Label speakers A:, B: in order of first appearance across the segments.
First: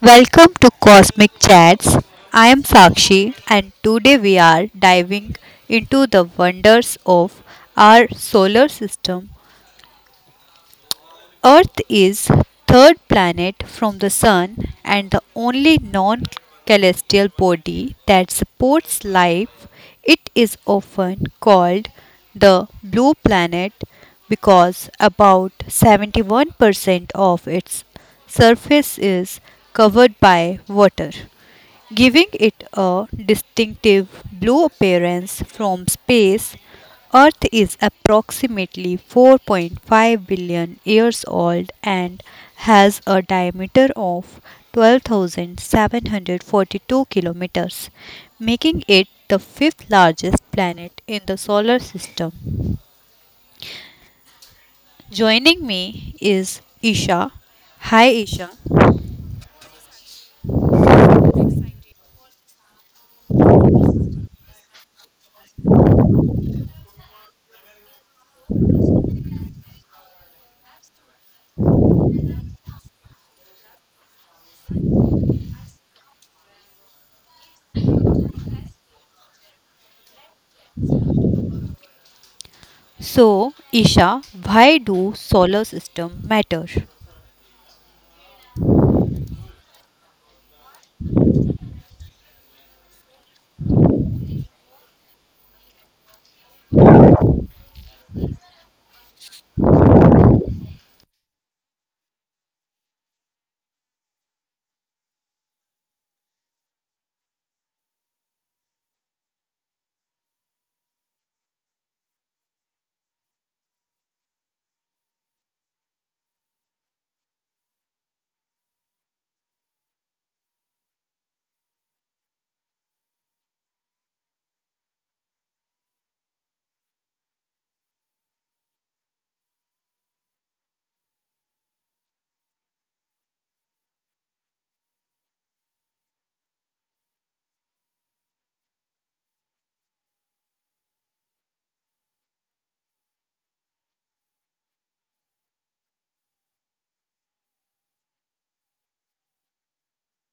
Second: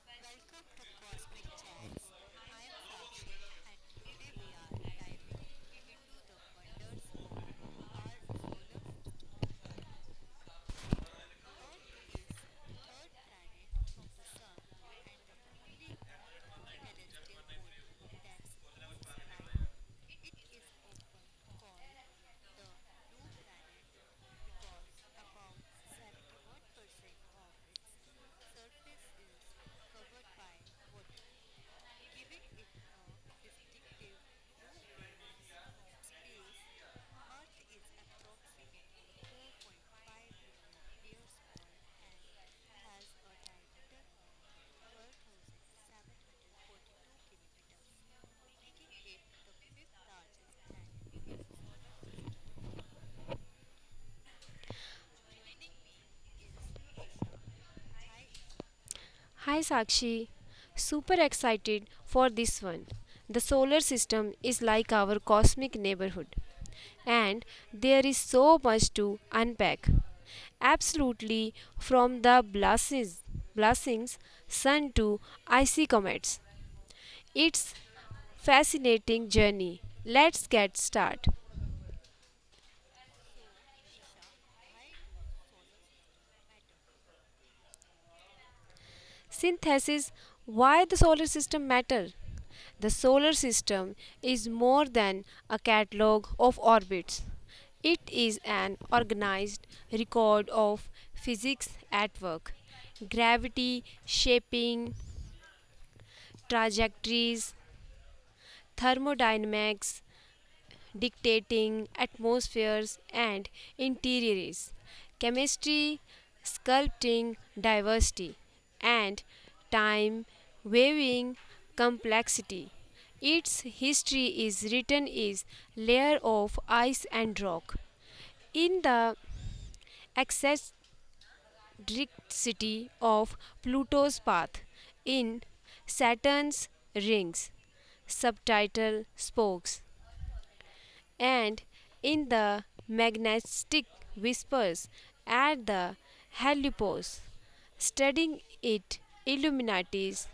A: welcome to Cosmic Chats. I am Sakshi, and today we are diving into the wonders of our solar system. Earth is third planet from the sun and the only non-celestial body that supports life. It is often called the blue planet because about 71% of its surface is covered by water, giving it a distinctive blue appearance from space. Earth is approximately 4.5 billion years old and has a diameter of 12,742 kilometers, making it the fifth largest planet in the solar system. Joining me is Isha. Hi Isha.
B: Hi Sakshi, super excited for this one. The solar system is like our cosmic neighborhood, and there is so much to unpack. Absolutely, from the blessings sun to icy comets. It's fascinating journey. Let's get started.
A: So, Isha, why do solar system matter?
B: Synthesis. Why the solar system matter? The solar system is more than a catalog of orbits. It is an organized record of physics at work. Gravity shaping trajectories, thermodynamics, dictating atmospheres and interiors, chemistry, sculpting diversity, and time weaving complexity. Its history is written is layer of ice and rock. In the eccentricity of Pluto's path, in Saturn's rings, subtitle spokes and in the magnetic whispers at the helipos, studying it illuminates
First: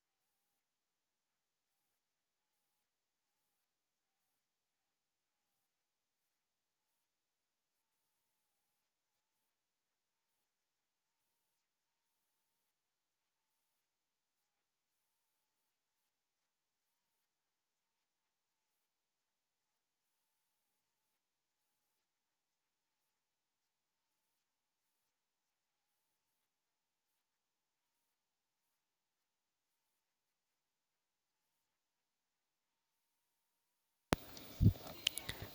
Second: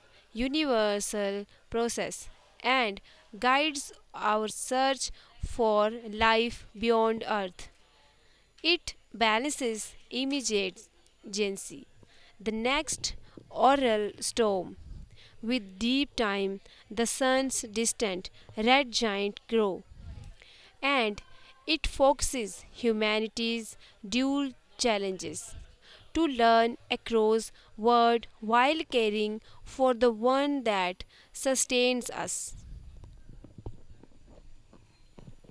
B: universal process and guides our search for life beyond Earth. It balances immediacy, the next oral storm. With deep time, the sun's distant red giant grow and it focuses humanity's dual challenges to learn across world while caring for the one that sustains us.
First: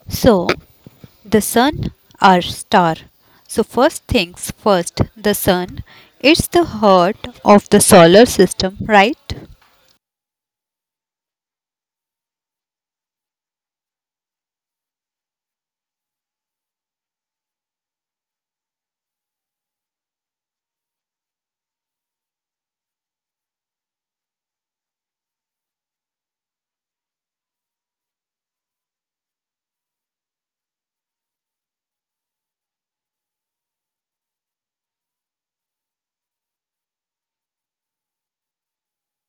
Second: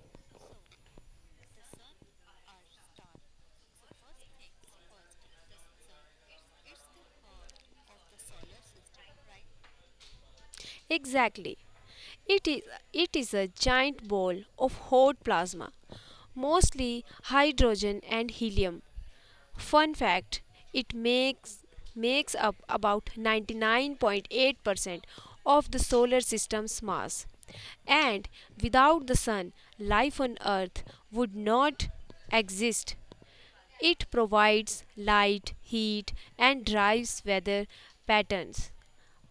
A: So, the sun, our star. So, first things first, the sun. It's the heart of the solar system, right?
B: Exactly. It is it is a giant ball of hot plasma, mostly hydrogen and helium. Fun fact, it makes up about 99.8% of the solar system's mass. And without the sun, life on Earth would not exist. It provides light, heat, and drives weather patterns.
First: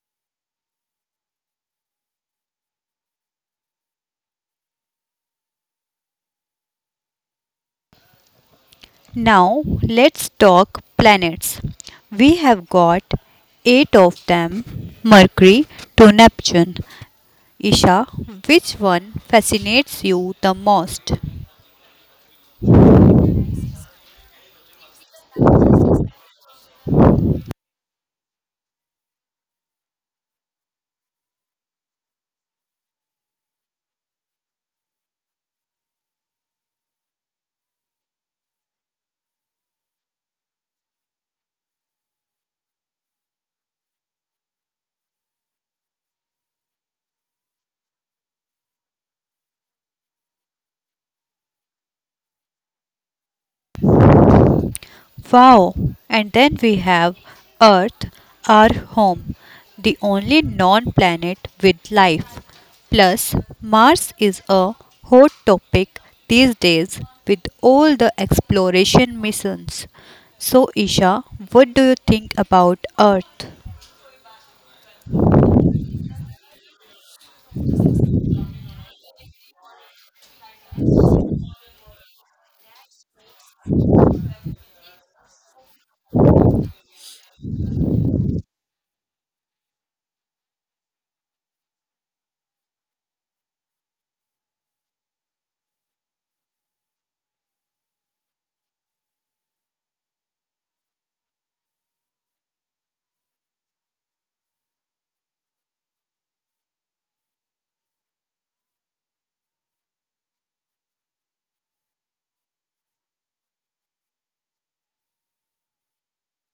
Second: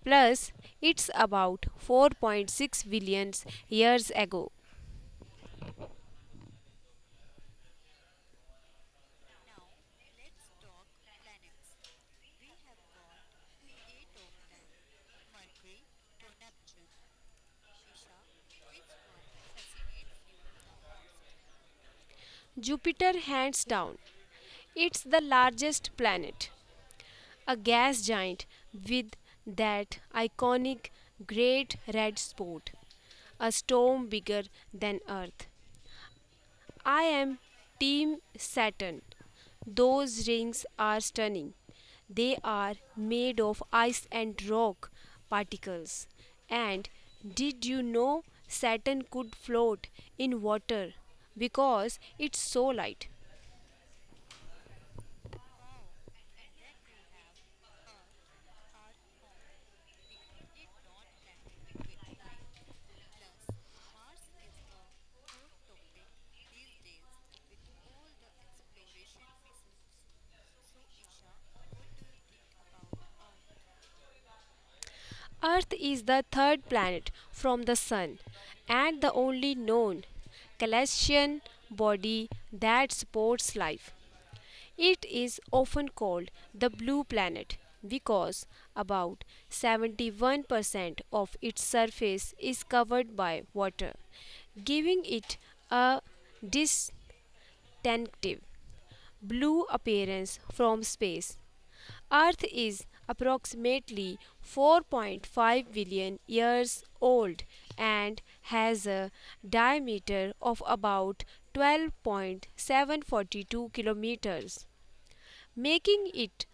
B: Plus, it's about 4.6 billion years ago.
A: Now, let's talk planets. We have got eight of them, Mercury to Neptune. Isha, which one fascinates you the most?
B: Jupiter, hands down, it's the largest planet. A gas giant with that iconic great red spot, a storm bigger than Earth. I am Team Saturn. Those rings are stunning. They are made of ice and rock particles. And did you know Saturn could float in water because it's so light?
A: Wow! And then we have Earth, our home, the only non planet with life. Plus, Mars is a hot topic these days with all the exploration missions. So, Isha, what do you think about Earth?
B: Earth is the third planet from the Sun and the only known celestial body that supports life. It is often called the blue planet because about 71% of its surface is covered by water, giving it a distinctive blue appearance from space. Earth is approximately 4.5 billion years old and has a diameter of about 12.742 kilometers, making it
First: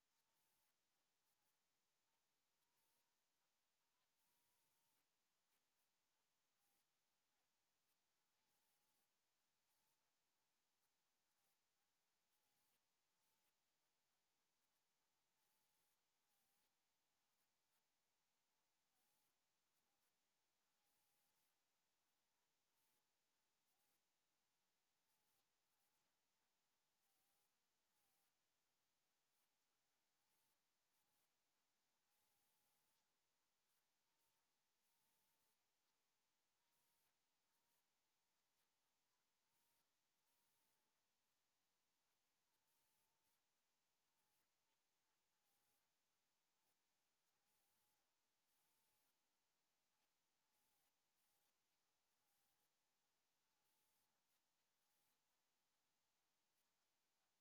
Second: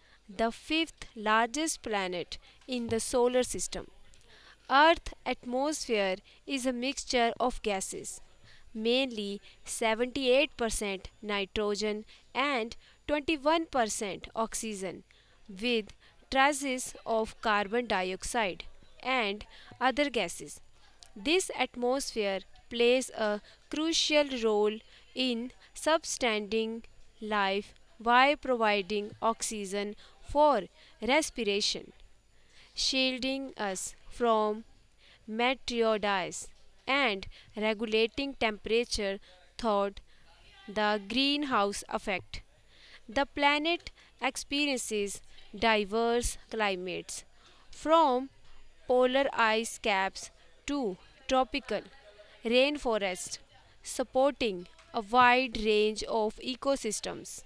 B: the fifth largest planet in the solar system. Earth's atmosphere is a mixture of gases, mainly 78% nitrogen and 21% oxygen, with traces of carbon dioxide and other gases. This atmosphere plays a crucial role in sustaining life by providing oxygen for respiration, shielding us from meteorites, and regulating temperature through the greenhouse effect. The planet experiences diverse climates, from polar ice caps to tropical rainforests, supporting a wide range of ecosystems.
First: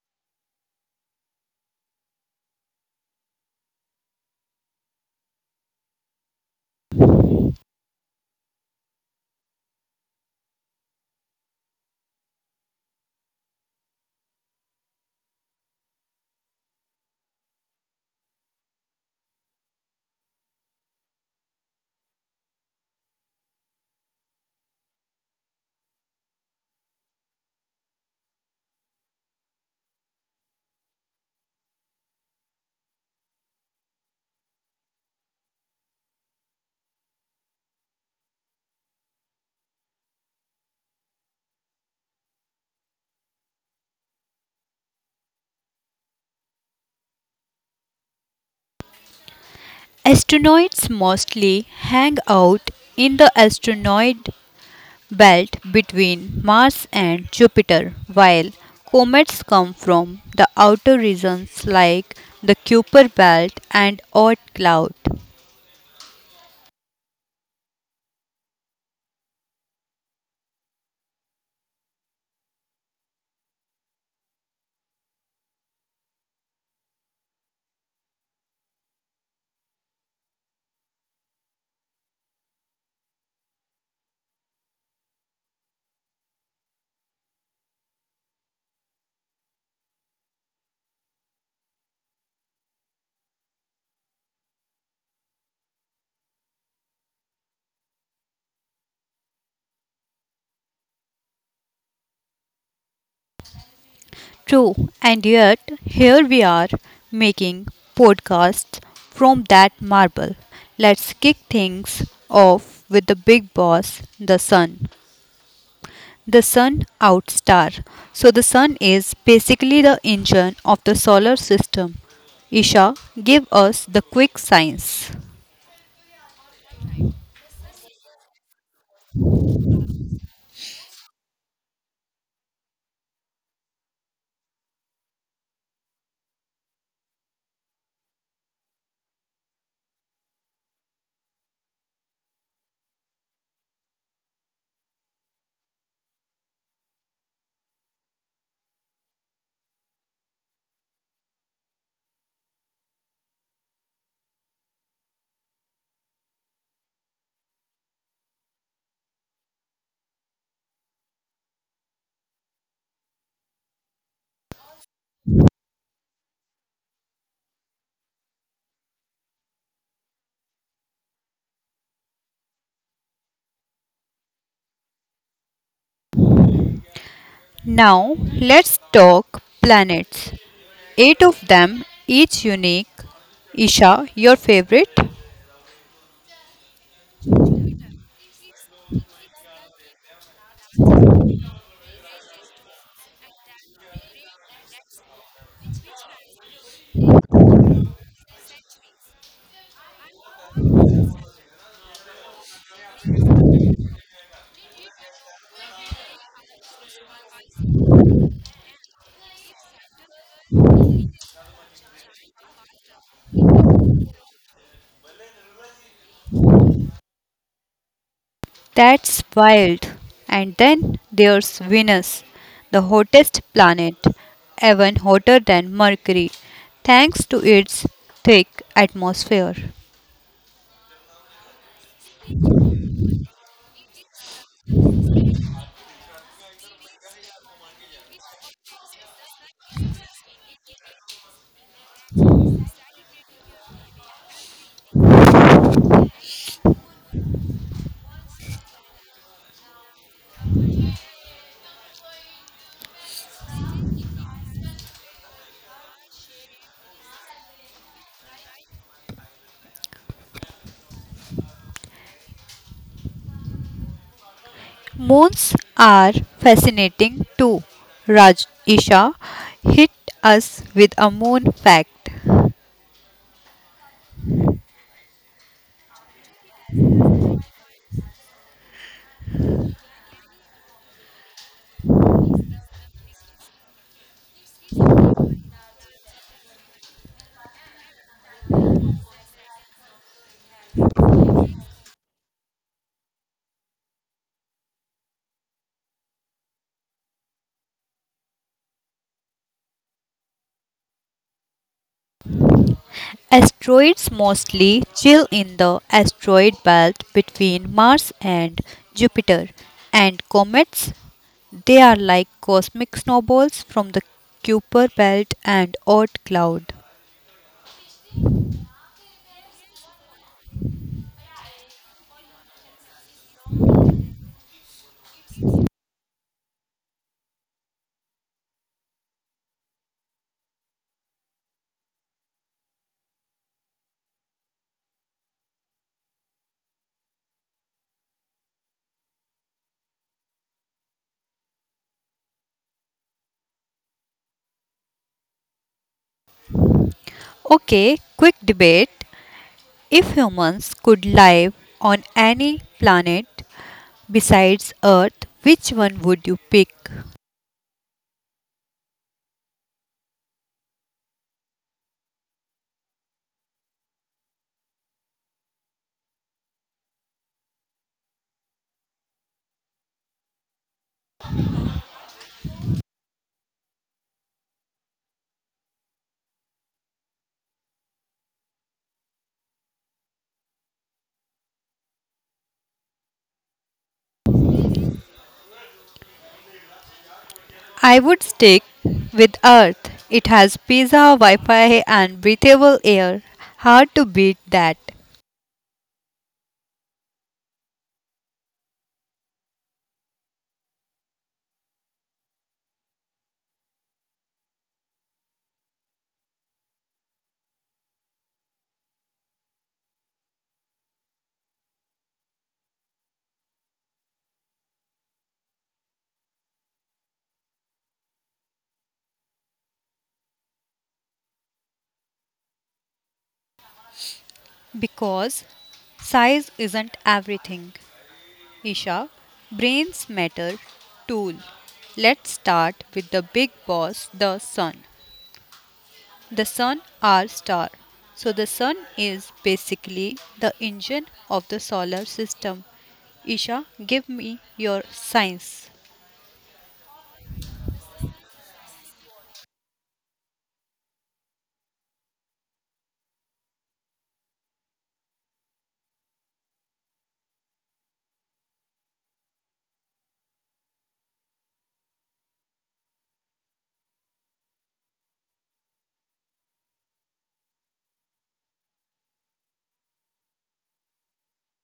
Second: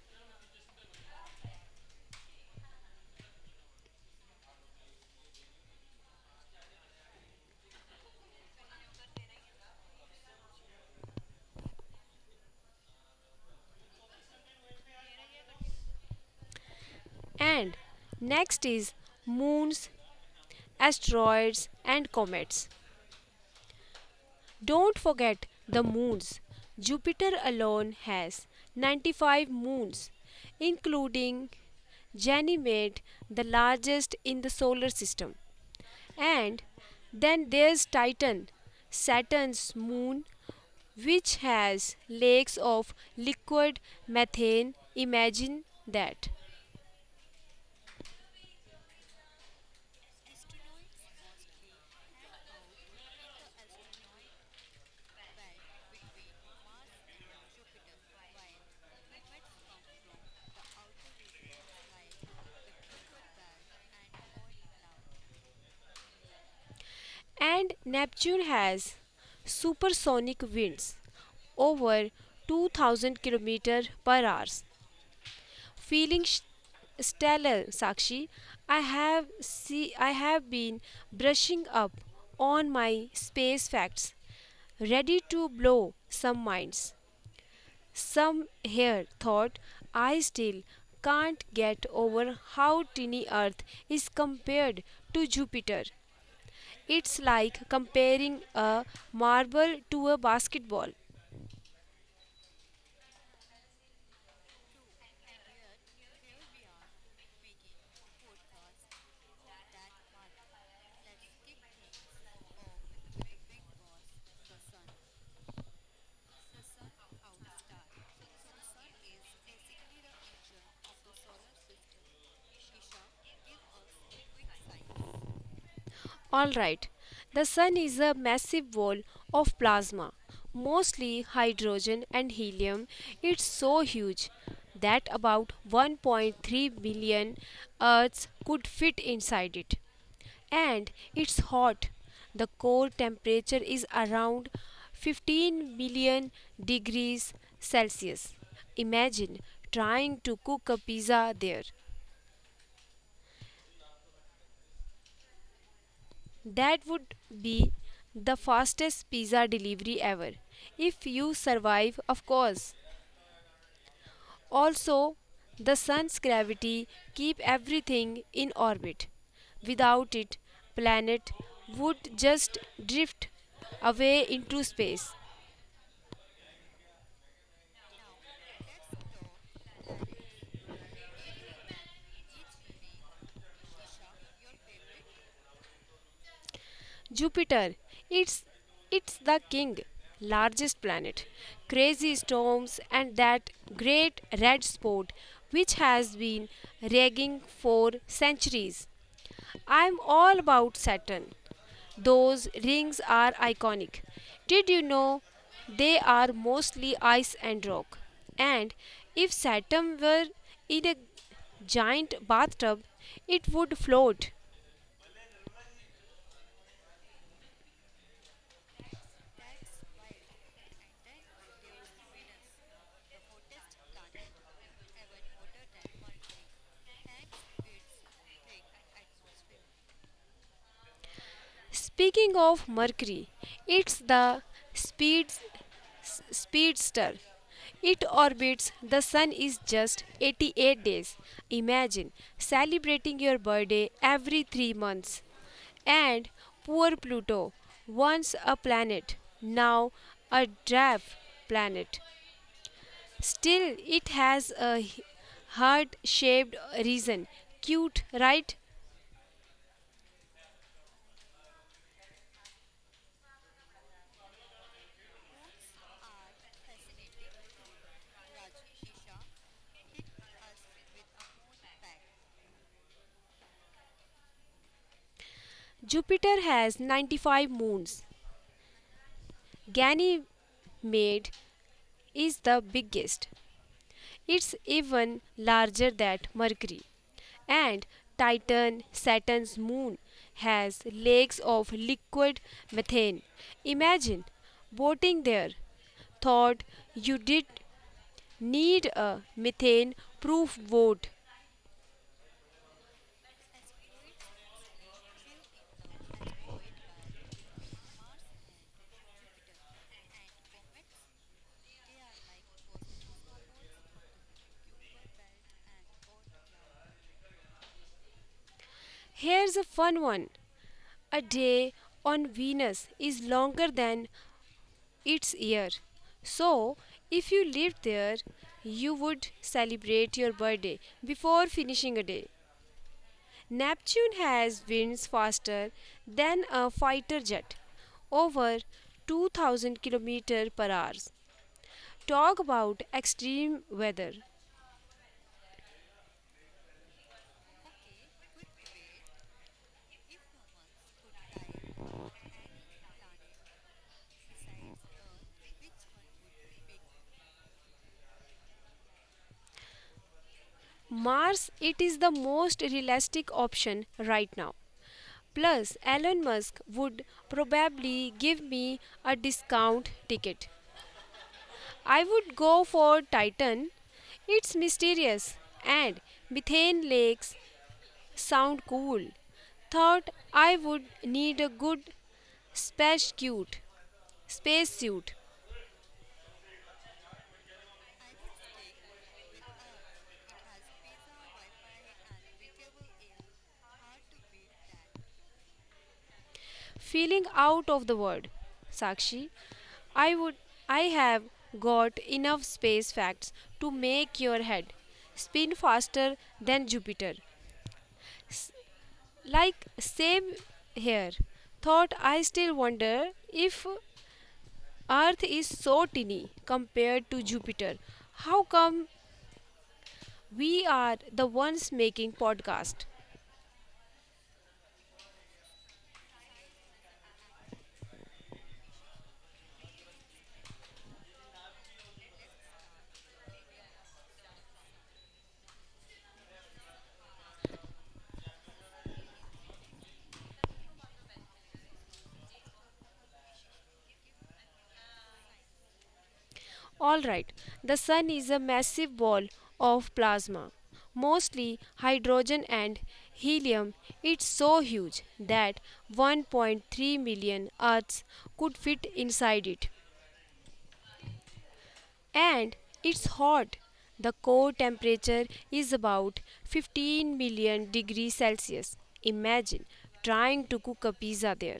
B: And next is moons, asteroids, and comets. Don't forget the moons. Jupiter alone has 95 moons, including Ganymede, the largest in the solar system. And then there's Titan, Saturn's moon, which has lakes of liquid methane. Imagine that.
A: Astronauts mostly hang out in the asteroid belt between Mars and Jupiter, while comets come from the outer regions like the Kuiper belt and Oort cloud.
B: And Neptune has supersonic winds over 2000 km per hour feeling stellar, Sakshi. I have been brushing up on my space facts, ready to blow some minds. Some here thought I still can't get over how tiny Earth is compared to Jupiter. It's like comparing a marble to a basketball.
A: True, and yet here we are making podcasts from that marble. Let's kick things off with the big boss, the sun. The sun, out star. So, the sun is basically the engine of the solar system. Isha, give us the quick science.
B: Alright, the sun is a massive ball of plasma, mostly hydrogen and helium. It's so huge that about 1.3 billion Earths could fit inside it. And it's hot. The core temperature is around 15 million degrees Celsius. Imagine trying to cook a pizza there. That would be the fastest pizza delivery ever. If you survive, of course. Also, the sun's gravity keep everything in orbit. Without it, planet would just drift away into space.
A: Now, let's talk planets. Eight of them, each unique. Isha, your favorite?
B: Jupiter, it's it's the king, largest planet. Crazy storms and that great red spot which has been raging for centuries. I'm all about Saturn. Those rings are iconic. Did you know they are mostly ice and rock? And if Saturn were in a giant bathtub, it would float.
A: That's wild. And then there's Venus, the hottest planet, even hotter than Mercury, thanks to its thick atmosphere.
B: Speaking of Mercury, it's the speeds speedster. It orbits the sun is just 88 days. Imagine celebrating your birthday every 3 months. And poor Pluto, once a planet, now a draft planet. Still, it has a heart shaped reason. Cute, right?
A: Moons are fascinating too. Raj Isha, hit us with a moon fact.
B: Jupiter has 95 moons. Ganymede is the biggest. It's even larger than Mercury. And Titan, Saturn's moon, has lakes of liquid methane. Imagine boating there. Thought you did need a methane proof boat.
A: Asteroids mostly chill in the asteroid belt between Mars and Jupiter, and comets, they are like cosmic snowballs from the Kuiper belt and Oort cloud.
B: Here's a fun one. A day on Venus is longer than its year. So, if you lived there, you would celebrate your birthday before finishing a day. Neptune has winds faster than a fighter jet, over 2000 km per hour. Talk about extreme weather.
A: Okay, quick debate. If humans could live on any planet, besides Earth, which one would you pick?
B: Mars, it is the most realistic option right now. Plus, Elon Musk would probably give me a discount ticket. I would go for Titan. It's mysterious and methane lakes sound cool. Thought I would need a good Space cute, space suit,
A: I would stick with Earth. It has pizza, Wi Fi, and breathable air. Hard to beat that.
B: feeling out of the world. Sakshi, I would I have got enough space facts to make your head spin faster than Jupiter. Like same here. Thought I still wonder if Earth is so tiny compared to Jupiter. How come we are the ones making podcast?
A: Because size isn't everything. Isha, brains matter. Tool. Let's start with the big boss, the sun. The sun, our star. So, the sun is basically the engine of the solar system. Isha, give me your science.
B: Alright, the sun is a massive ball of plasma, mostly hydrogen and helium. It's so huge that 1.3 million Earths could fit inside it. And it's hot. The core temperature is about 15 million degrees Celsius. Imagine trying to cook a pizza there.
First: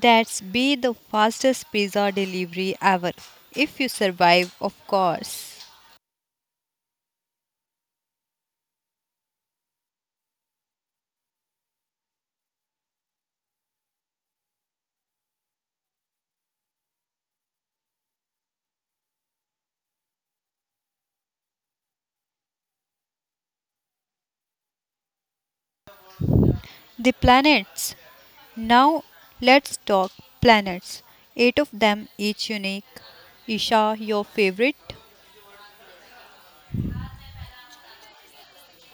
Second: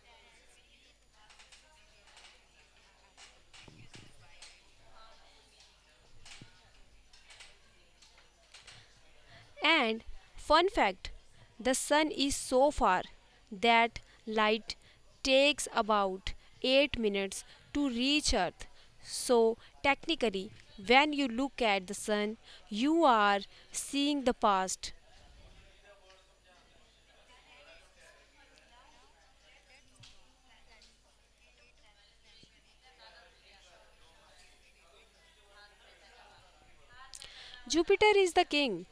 A: That's be the fastest pizza delivery ever, if you survive, of course.
B: And fun fact, the sun is so far that light takes about 8 minutes to reach Earth. So technically when you look at the sun you are seeing the past.
A: The planets. Now, let's talk planets. Eight of them, each unique. Isha, your favorite?
B: Jupiter is the king,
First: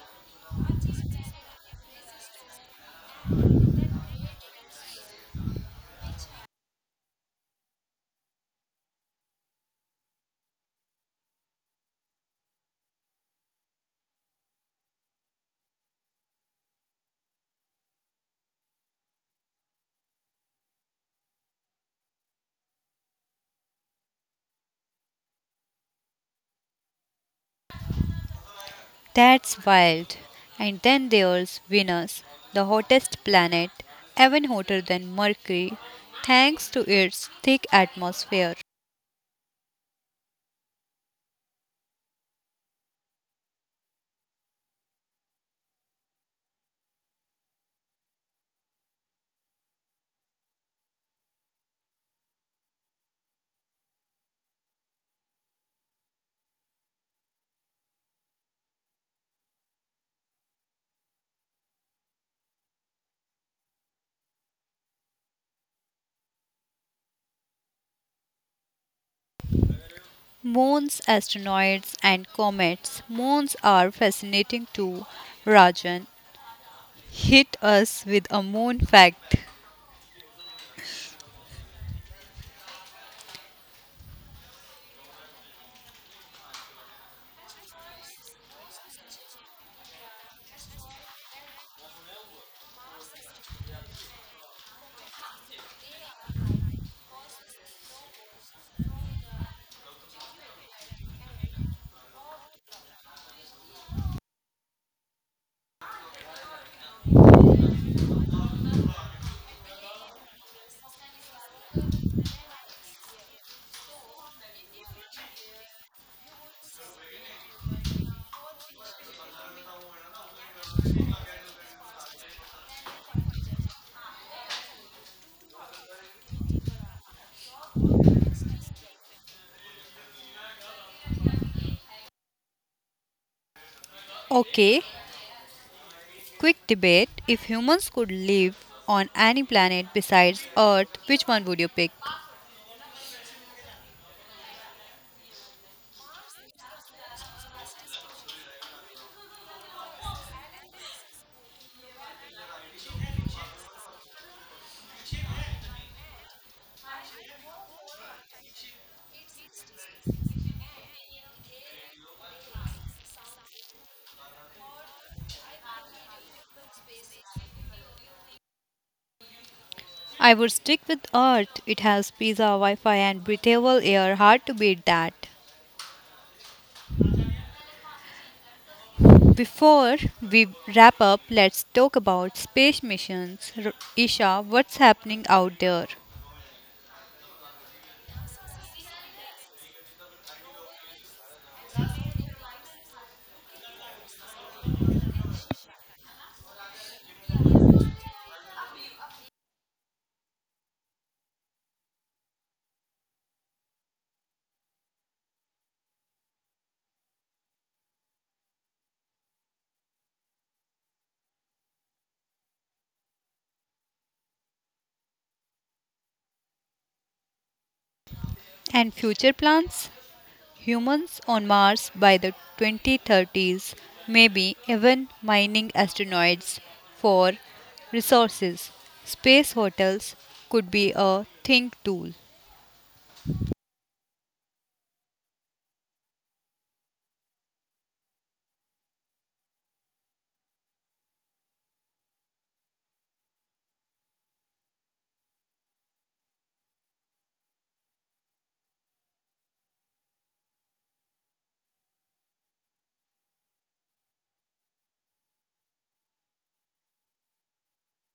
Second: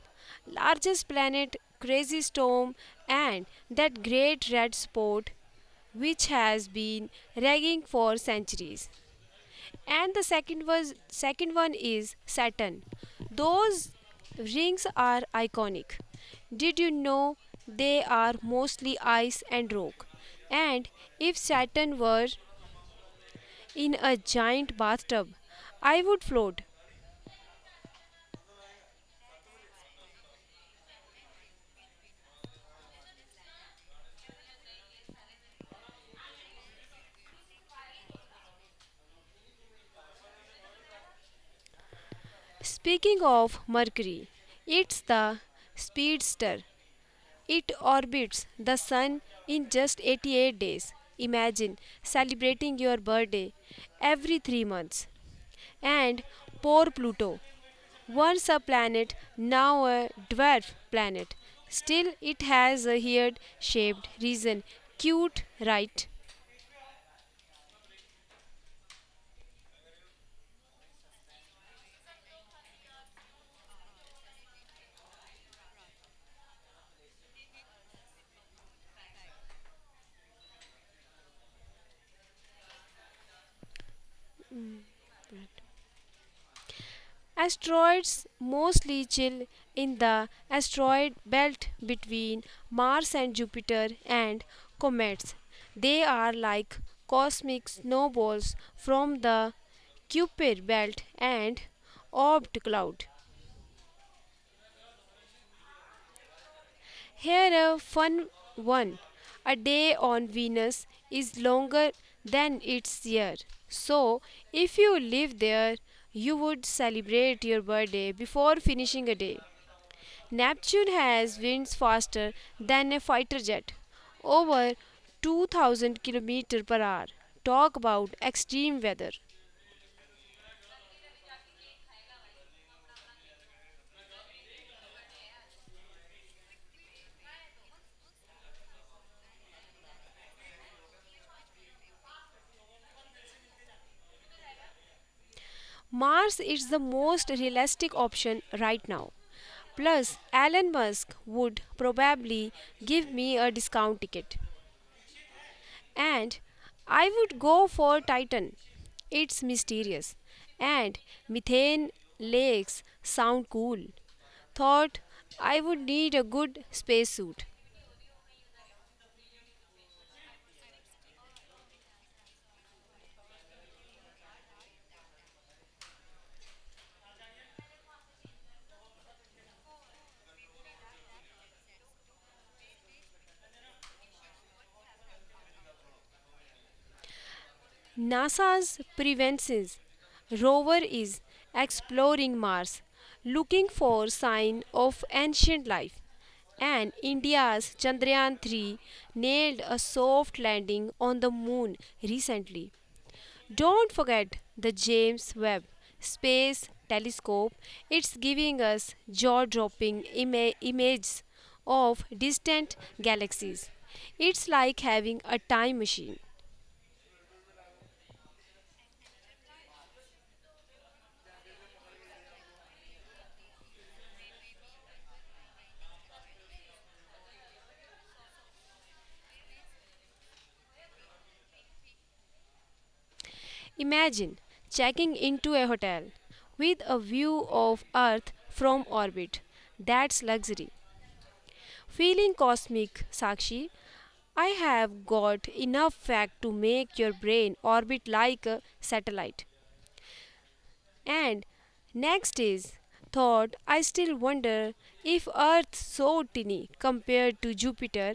B: largest planet, crazy storm and that great red spot which has been raging for centuries. And the second one is Saturn. Those rings are iconic. Did you know they are mostly ice and rock? And if Saturn were in a giant bathtub, I would float.
A: That's wild. And then there's Venus, the hottest planet, even hotter than Mercury, thanks to its thick atmosphere.
B: Speaking of Mercury, it's the speedster. It orbits the sun in just 88 days. Imagine celebrating your birthday every 3 months. And poor Pluto. Once a planet, now a dwarf planet. Still, it has a heart shaped region. Cute, right?
A: Moons, asteroids, and comets. Moons are fascinating too. Rajan, hit us with a moon fact.
B: Asteroids mostly chill in the asteroid belt between Mars and Jupiter and comets. They are like cosmic snowballs from the Kuiper belt and orbit cloud. Here a fun one. A day on Venus is longer than its year. So, if you live there, you would celebrate your birthday before finishing a day. Neptune has winds faster than a fighter jet, over 2000 km per hour. Talk about extreme weather.
A: Okay, quick debate. If humans could live on any planet besides Earth, which one would you pick?
B: Mars is the most realistic option right now. Plus, Elon Musk would probably give me a discount ticket. And I would go for Titan. It's mysterious. And methane lakes sound cool. Thought I would need a good spacesuit.
A: I would stick with Earth. It has pizza, Wi Fi, and breathable air. Hard to beat that. Before we wrap up, let's talk about space missions. Isha, what's happening out there?
B: NASA's Preventions rover is exploring Mars, looking for sign of ancient life. And India's Chandrayaan 3 nailed a soft landing on the moon recently. Don't forget the James Webb Space Telescope. It's giving us jaw dropping images of distant galaxies. It's like having a time machine.
A: And future plans? Humans on Mars by the 2030s, maybe even mining asteroids for resources. Space hotels could be a think tool.
B: Imagine checking into a hotel with a view of Earth from orbit. That's luxury. Feeling cosmic, Sakshi. I have got enough fact to make your brain orbit like a satellite. And next is thought I still wonder if Earth so tiny compared to Jupiter,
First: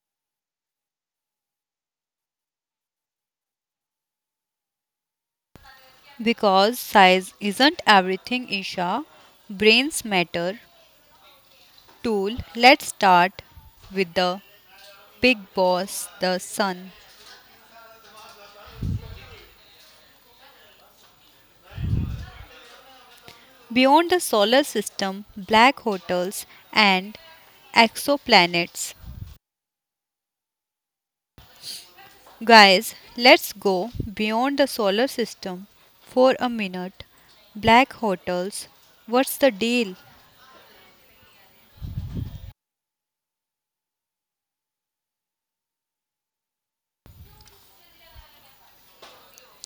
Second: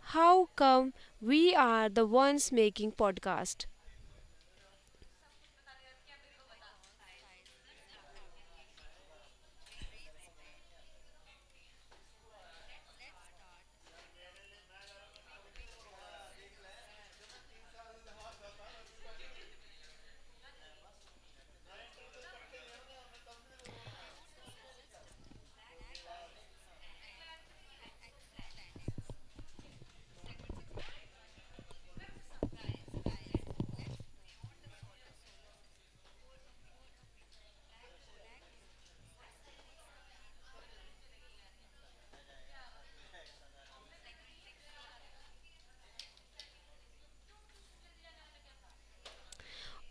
B: how come we are the ones making podcast?
A: Because size isn't everything, Isha. Brains matter. Tool, let's start with the big boss, the sun. Beyond the solar system, black hotels, and exoplanets. Guys, let's go beyond the solar system for a minute. Black hotels, what's the deal?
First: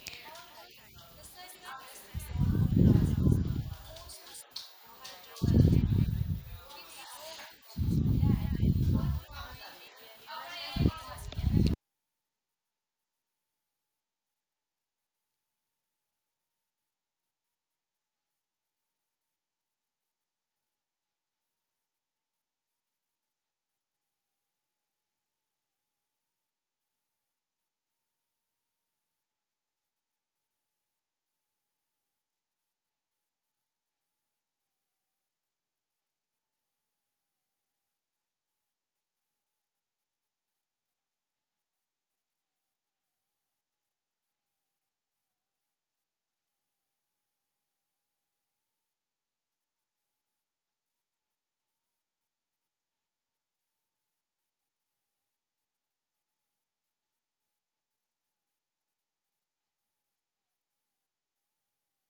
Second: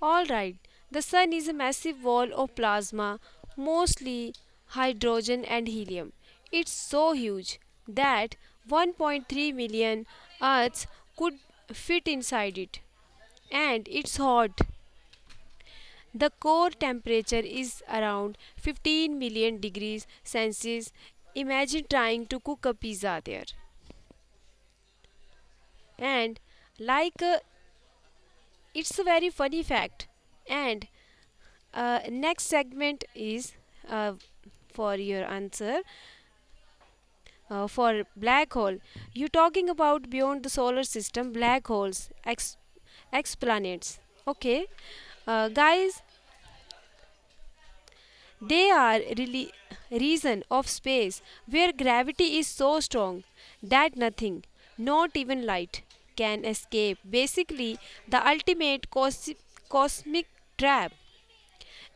B: All right, the sun is a massive ball of plasma, mostly hydrogen and helium. It's so huge that 1.3 million Earths could fit inside it, and it's hot. The core temperature is around 15 million degrees Celsius. Imagine trying to cook a pizza there. And like it's a very funny fact. And next segment is uh, for your answer for black hole. You talking about beyond the solar system black holes, exoplanets. Okay, guys, they are really regions of space where gravity is so strong that nothing, not even light, can escape. Basically, the ultimate cosmic trap.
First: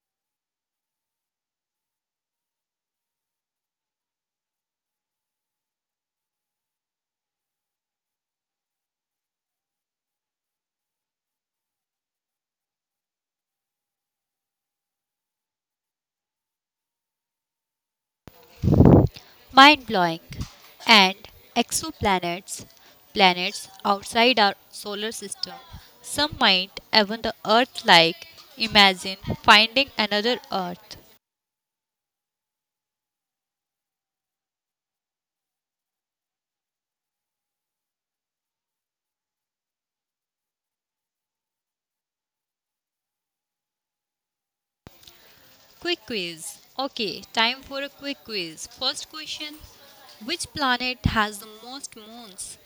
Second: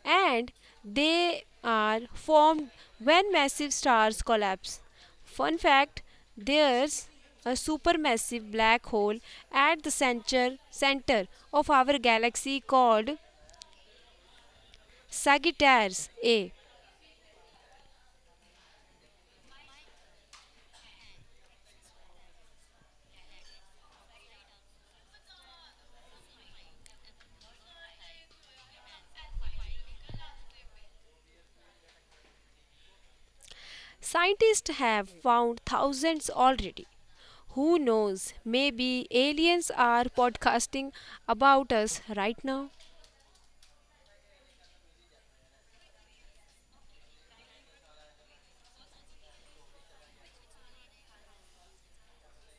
B: And they are formed when massive stars collapse. Fun fact, there's a supermassive black hole at the center of our galaxy called Sagittarius A.
A: Mind blowing. And exoplanets, planets outside our solar system. Some might even the Earth like. Imagine finding another Earth.
B: Scientists have found thousands already. Who knows? Maybe aliens are podcasting about us right now.
A: Quick quiz. Okay, time for a quick quiz. First question. Which planet has the most moons?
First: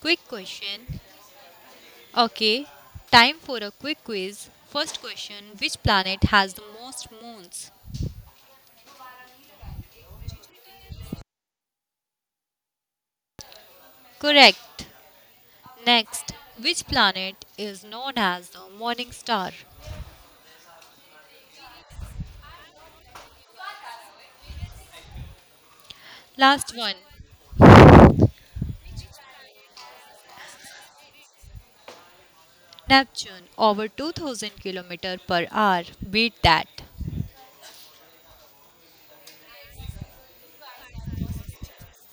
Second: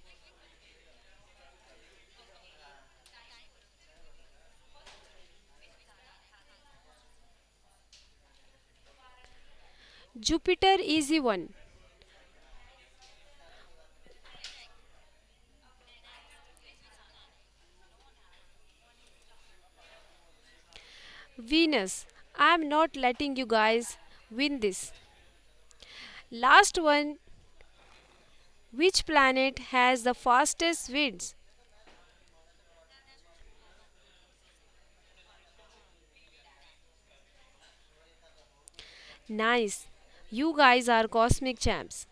A: Quick question. Okay, time for a quick quiz. First question. Which planet has the most moons?
B: Jupiter is the one.
A: Correct. Next, which planet is known as the morning star?
B: Venus. I'm not letting you guys win this.
A: Last
B: Last
A: one,
B: one. Which planet has the fastest winds?
A: Neptune, over 2,000 km per hour. Beat that.
B: Nice. You guys are cosmic champs.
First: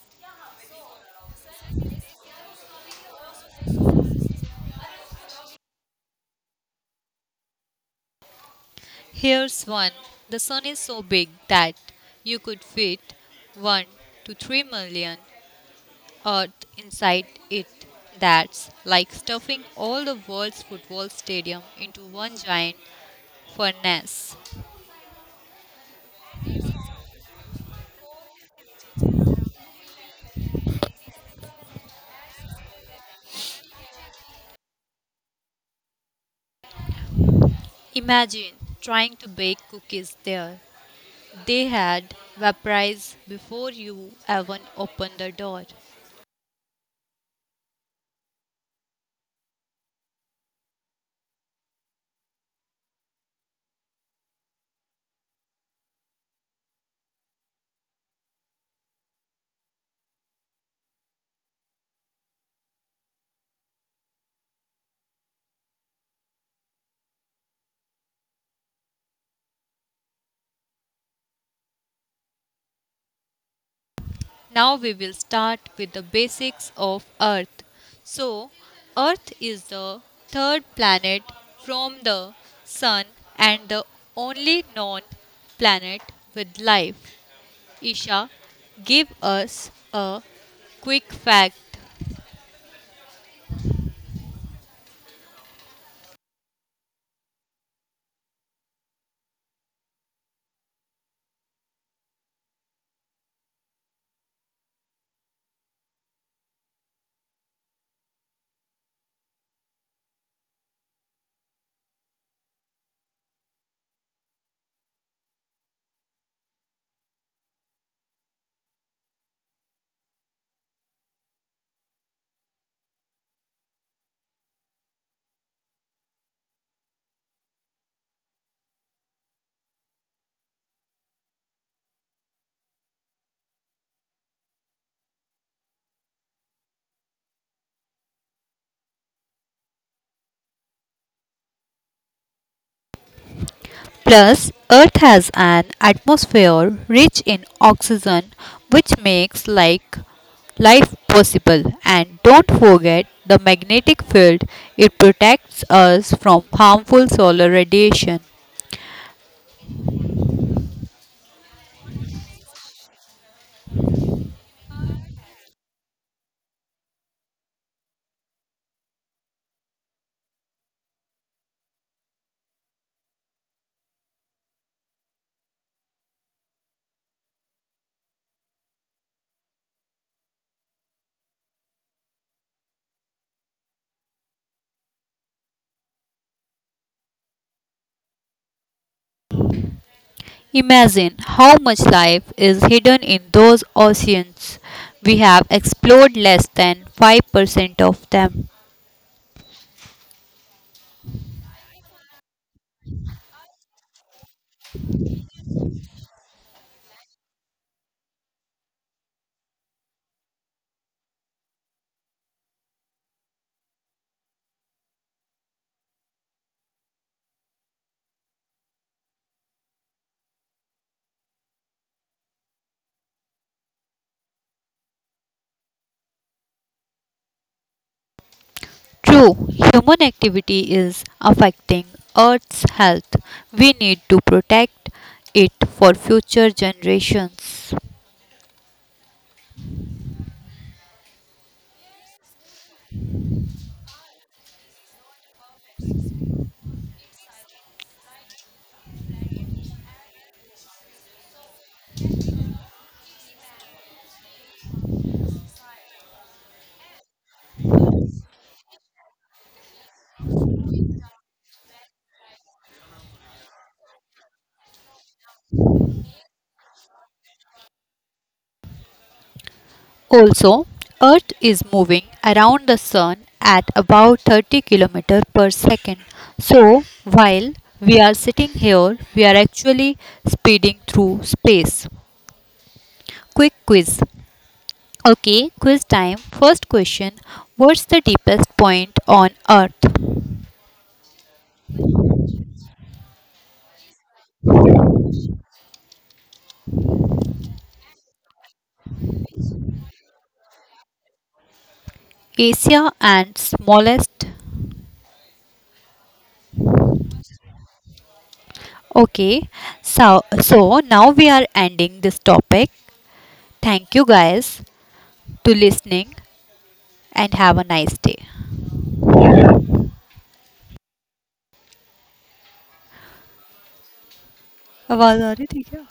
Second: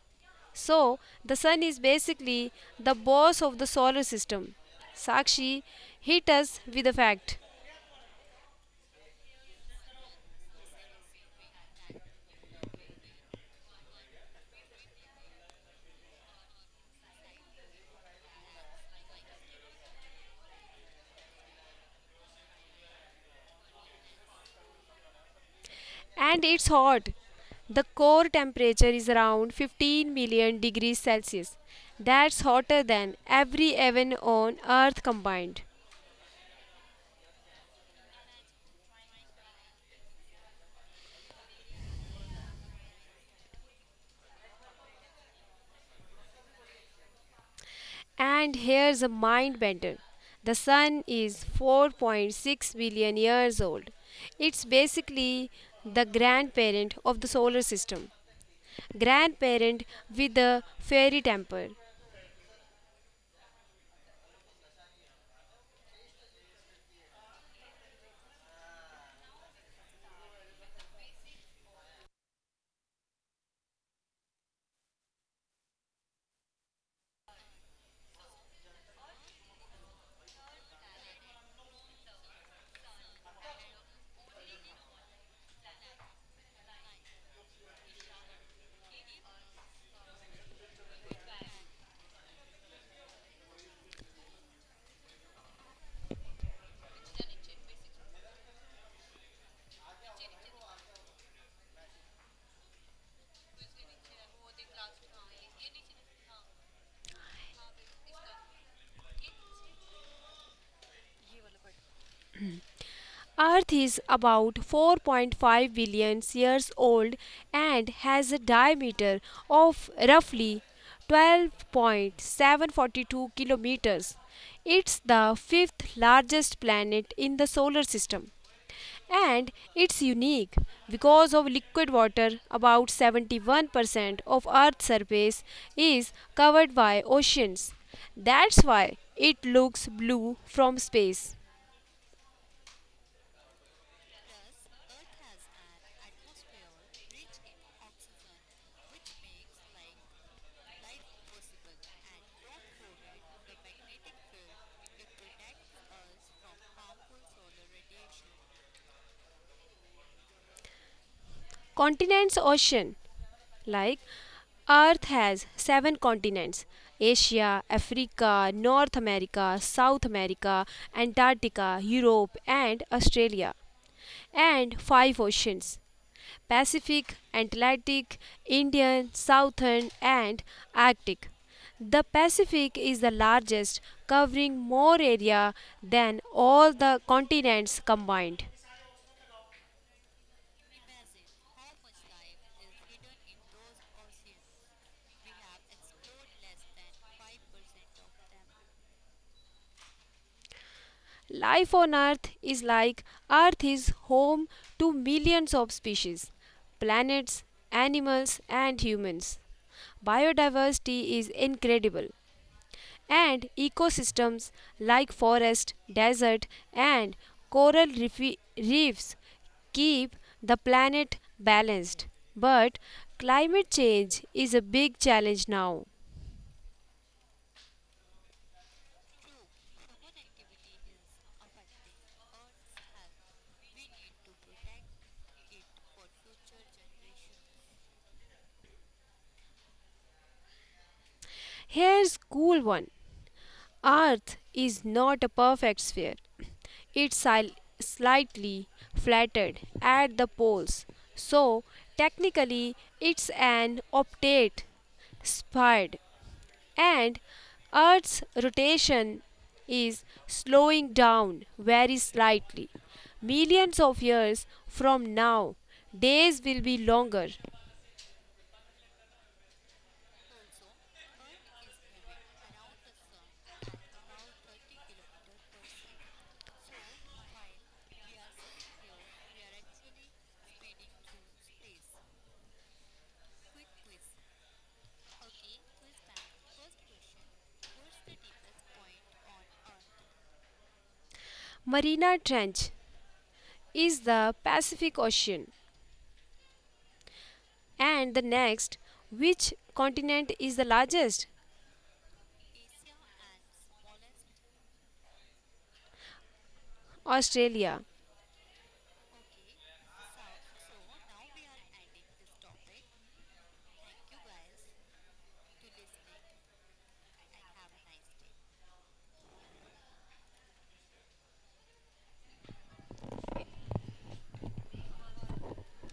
B: So, the sun is basically the boss of the solar system. Sakshi, hit us with a fact.
A: Here's one. The sun is so big that you could fit 1 to 3 million Earth inside it. That's like stuffing all the world's football stadium into one giant furnace.
B: And it's hot. The core temperature is around 15 million degrees Celsius. That's hotter than every heaven on Earth combined.
A: Imagine trying to bake cookies there. They had vaporized before you even opened the door.
B: And here's a mind bender. The sun is 4.6 billion years old. It's basically the grandparent of the solar system, grandparent with a fairy temper.
A: Now we will start with the basics of Earth. So, Earth is the third planet from the Sun and the only known planet with life. Isha, give us a quick fact.
B: Earth is about 4.5 billion years old and has a diameter of roughly 12.742 kilometers. It's the fifth largest planet in the solar system and it's unique because of liquid water. About 71% of Earth's surface is covered by oceans. That's why it looks blue from space.
A: Plus, Earth has an atmosphere rich in oxygen, which makes life possible. And don't forget the magnetic field; it protects us from harmful solar radiation.
B: Continents ocean. Like, Earth has seven continents: Asia, Africa, North America, South America, Antarctica, Europe, and Australia, and five oceans: Pacific, Atlantic, Indian, Southern, and Arctic. The Pacific is the largest, covering more area than all the continents combined.
A: Imagine how much life is hidden in those oceans. We have explored less than 5% of them.
B: Life on Earth is like Earth is home to millions of species, planets, animals, and humans. Biodiversity is incredible, and ecosystems like forest, desert, and coral reefs keep the planet balanced. But climate change is a big challenge now.
A: True, human activity is affecting Earth's health. We need to protect it for future generations.
B: Here's cool one. Earth is not a perfect sphere. It's slightly flattened at the poles. So, technically, it's an obtate sphere and Earth's rotation is slowing down very slightly. Millions of years from now, days will be longer.
A: Also, Earth is moving around the sun at about 30 km per second. So, while we are sitting here, we are actually speeding through space. Quick quiz. Okay, quiz time. First question. What's the deepest point on Earth?
B: Marina Trench is the Pacific Ocean. And the next, which continent is the largest?
A: Asia and smallest.
B: Australia.
A: Okay, so now we are ending this topic. Thank you guys to listening and have a nice day. आवाज आ रही थी क्या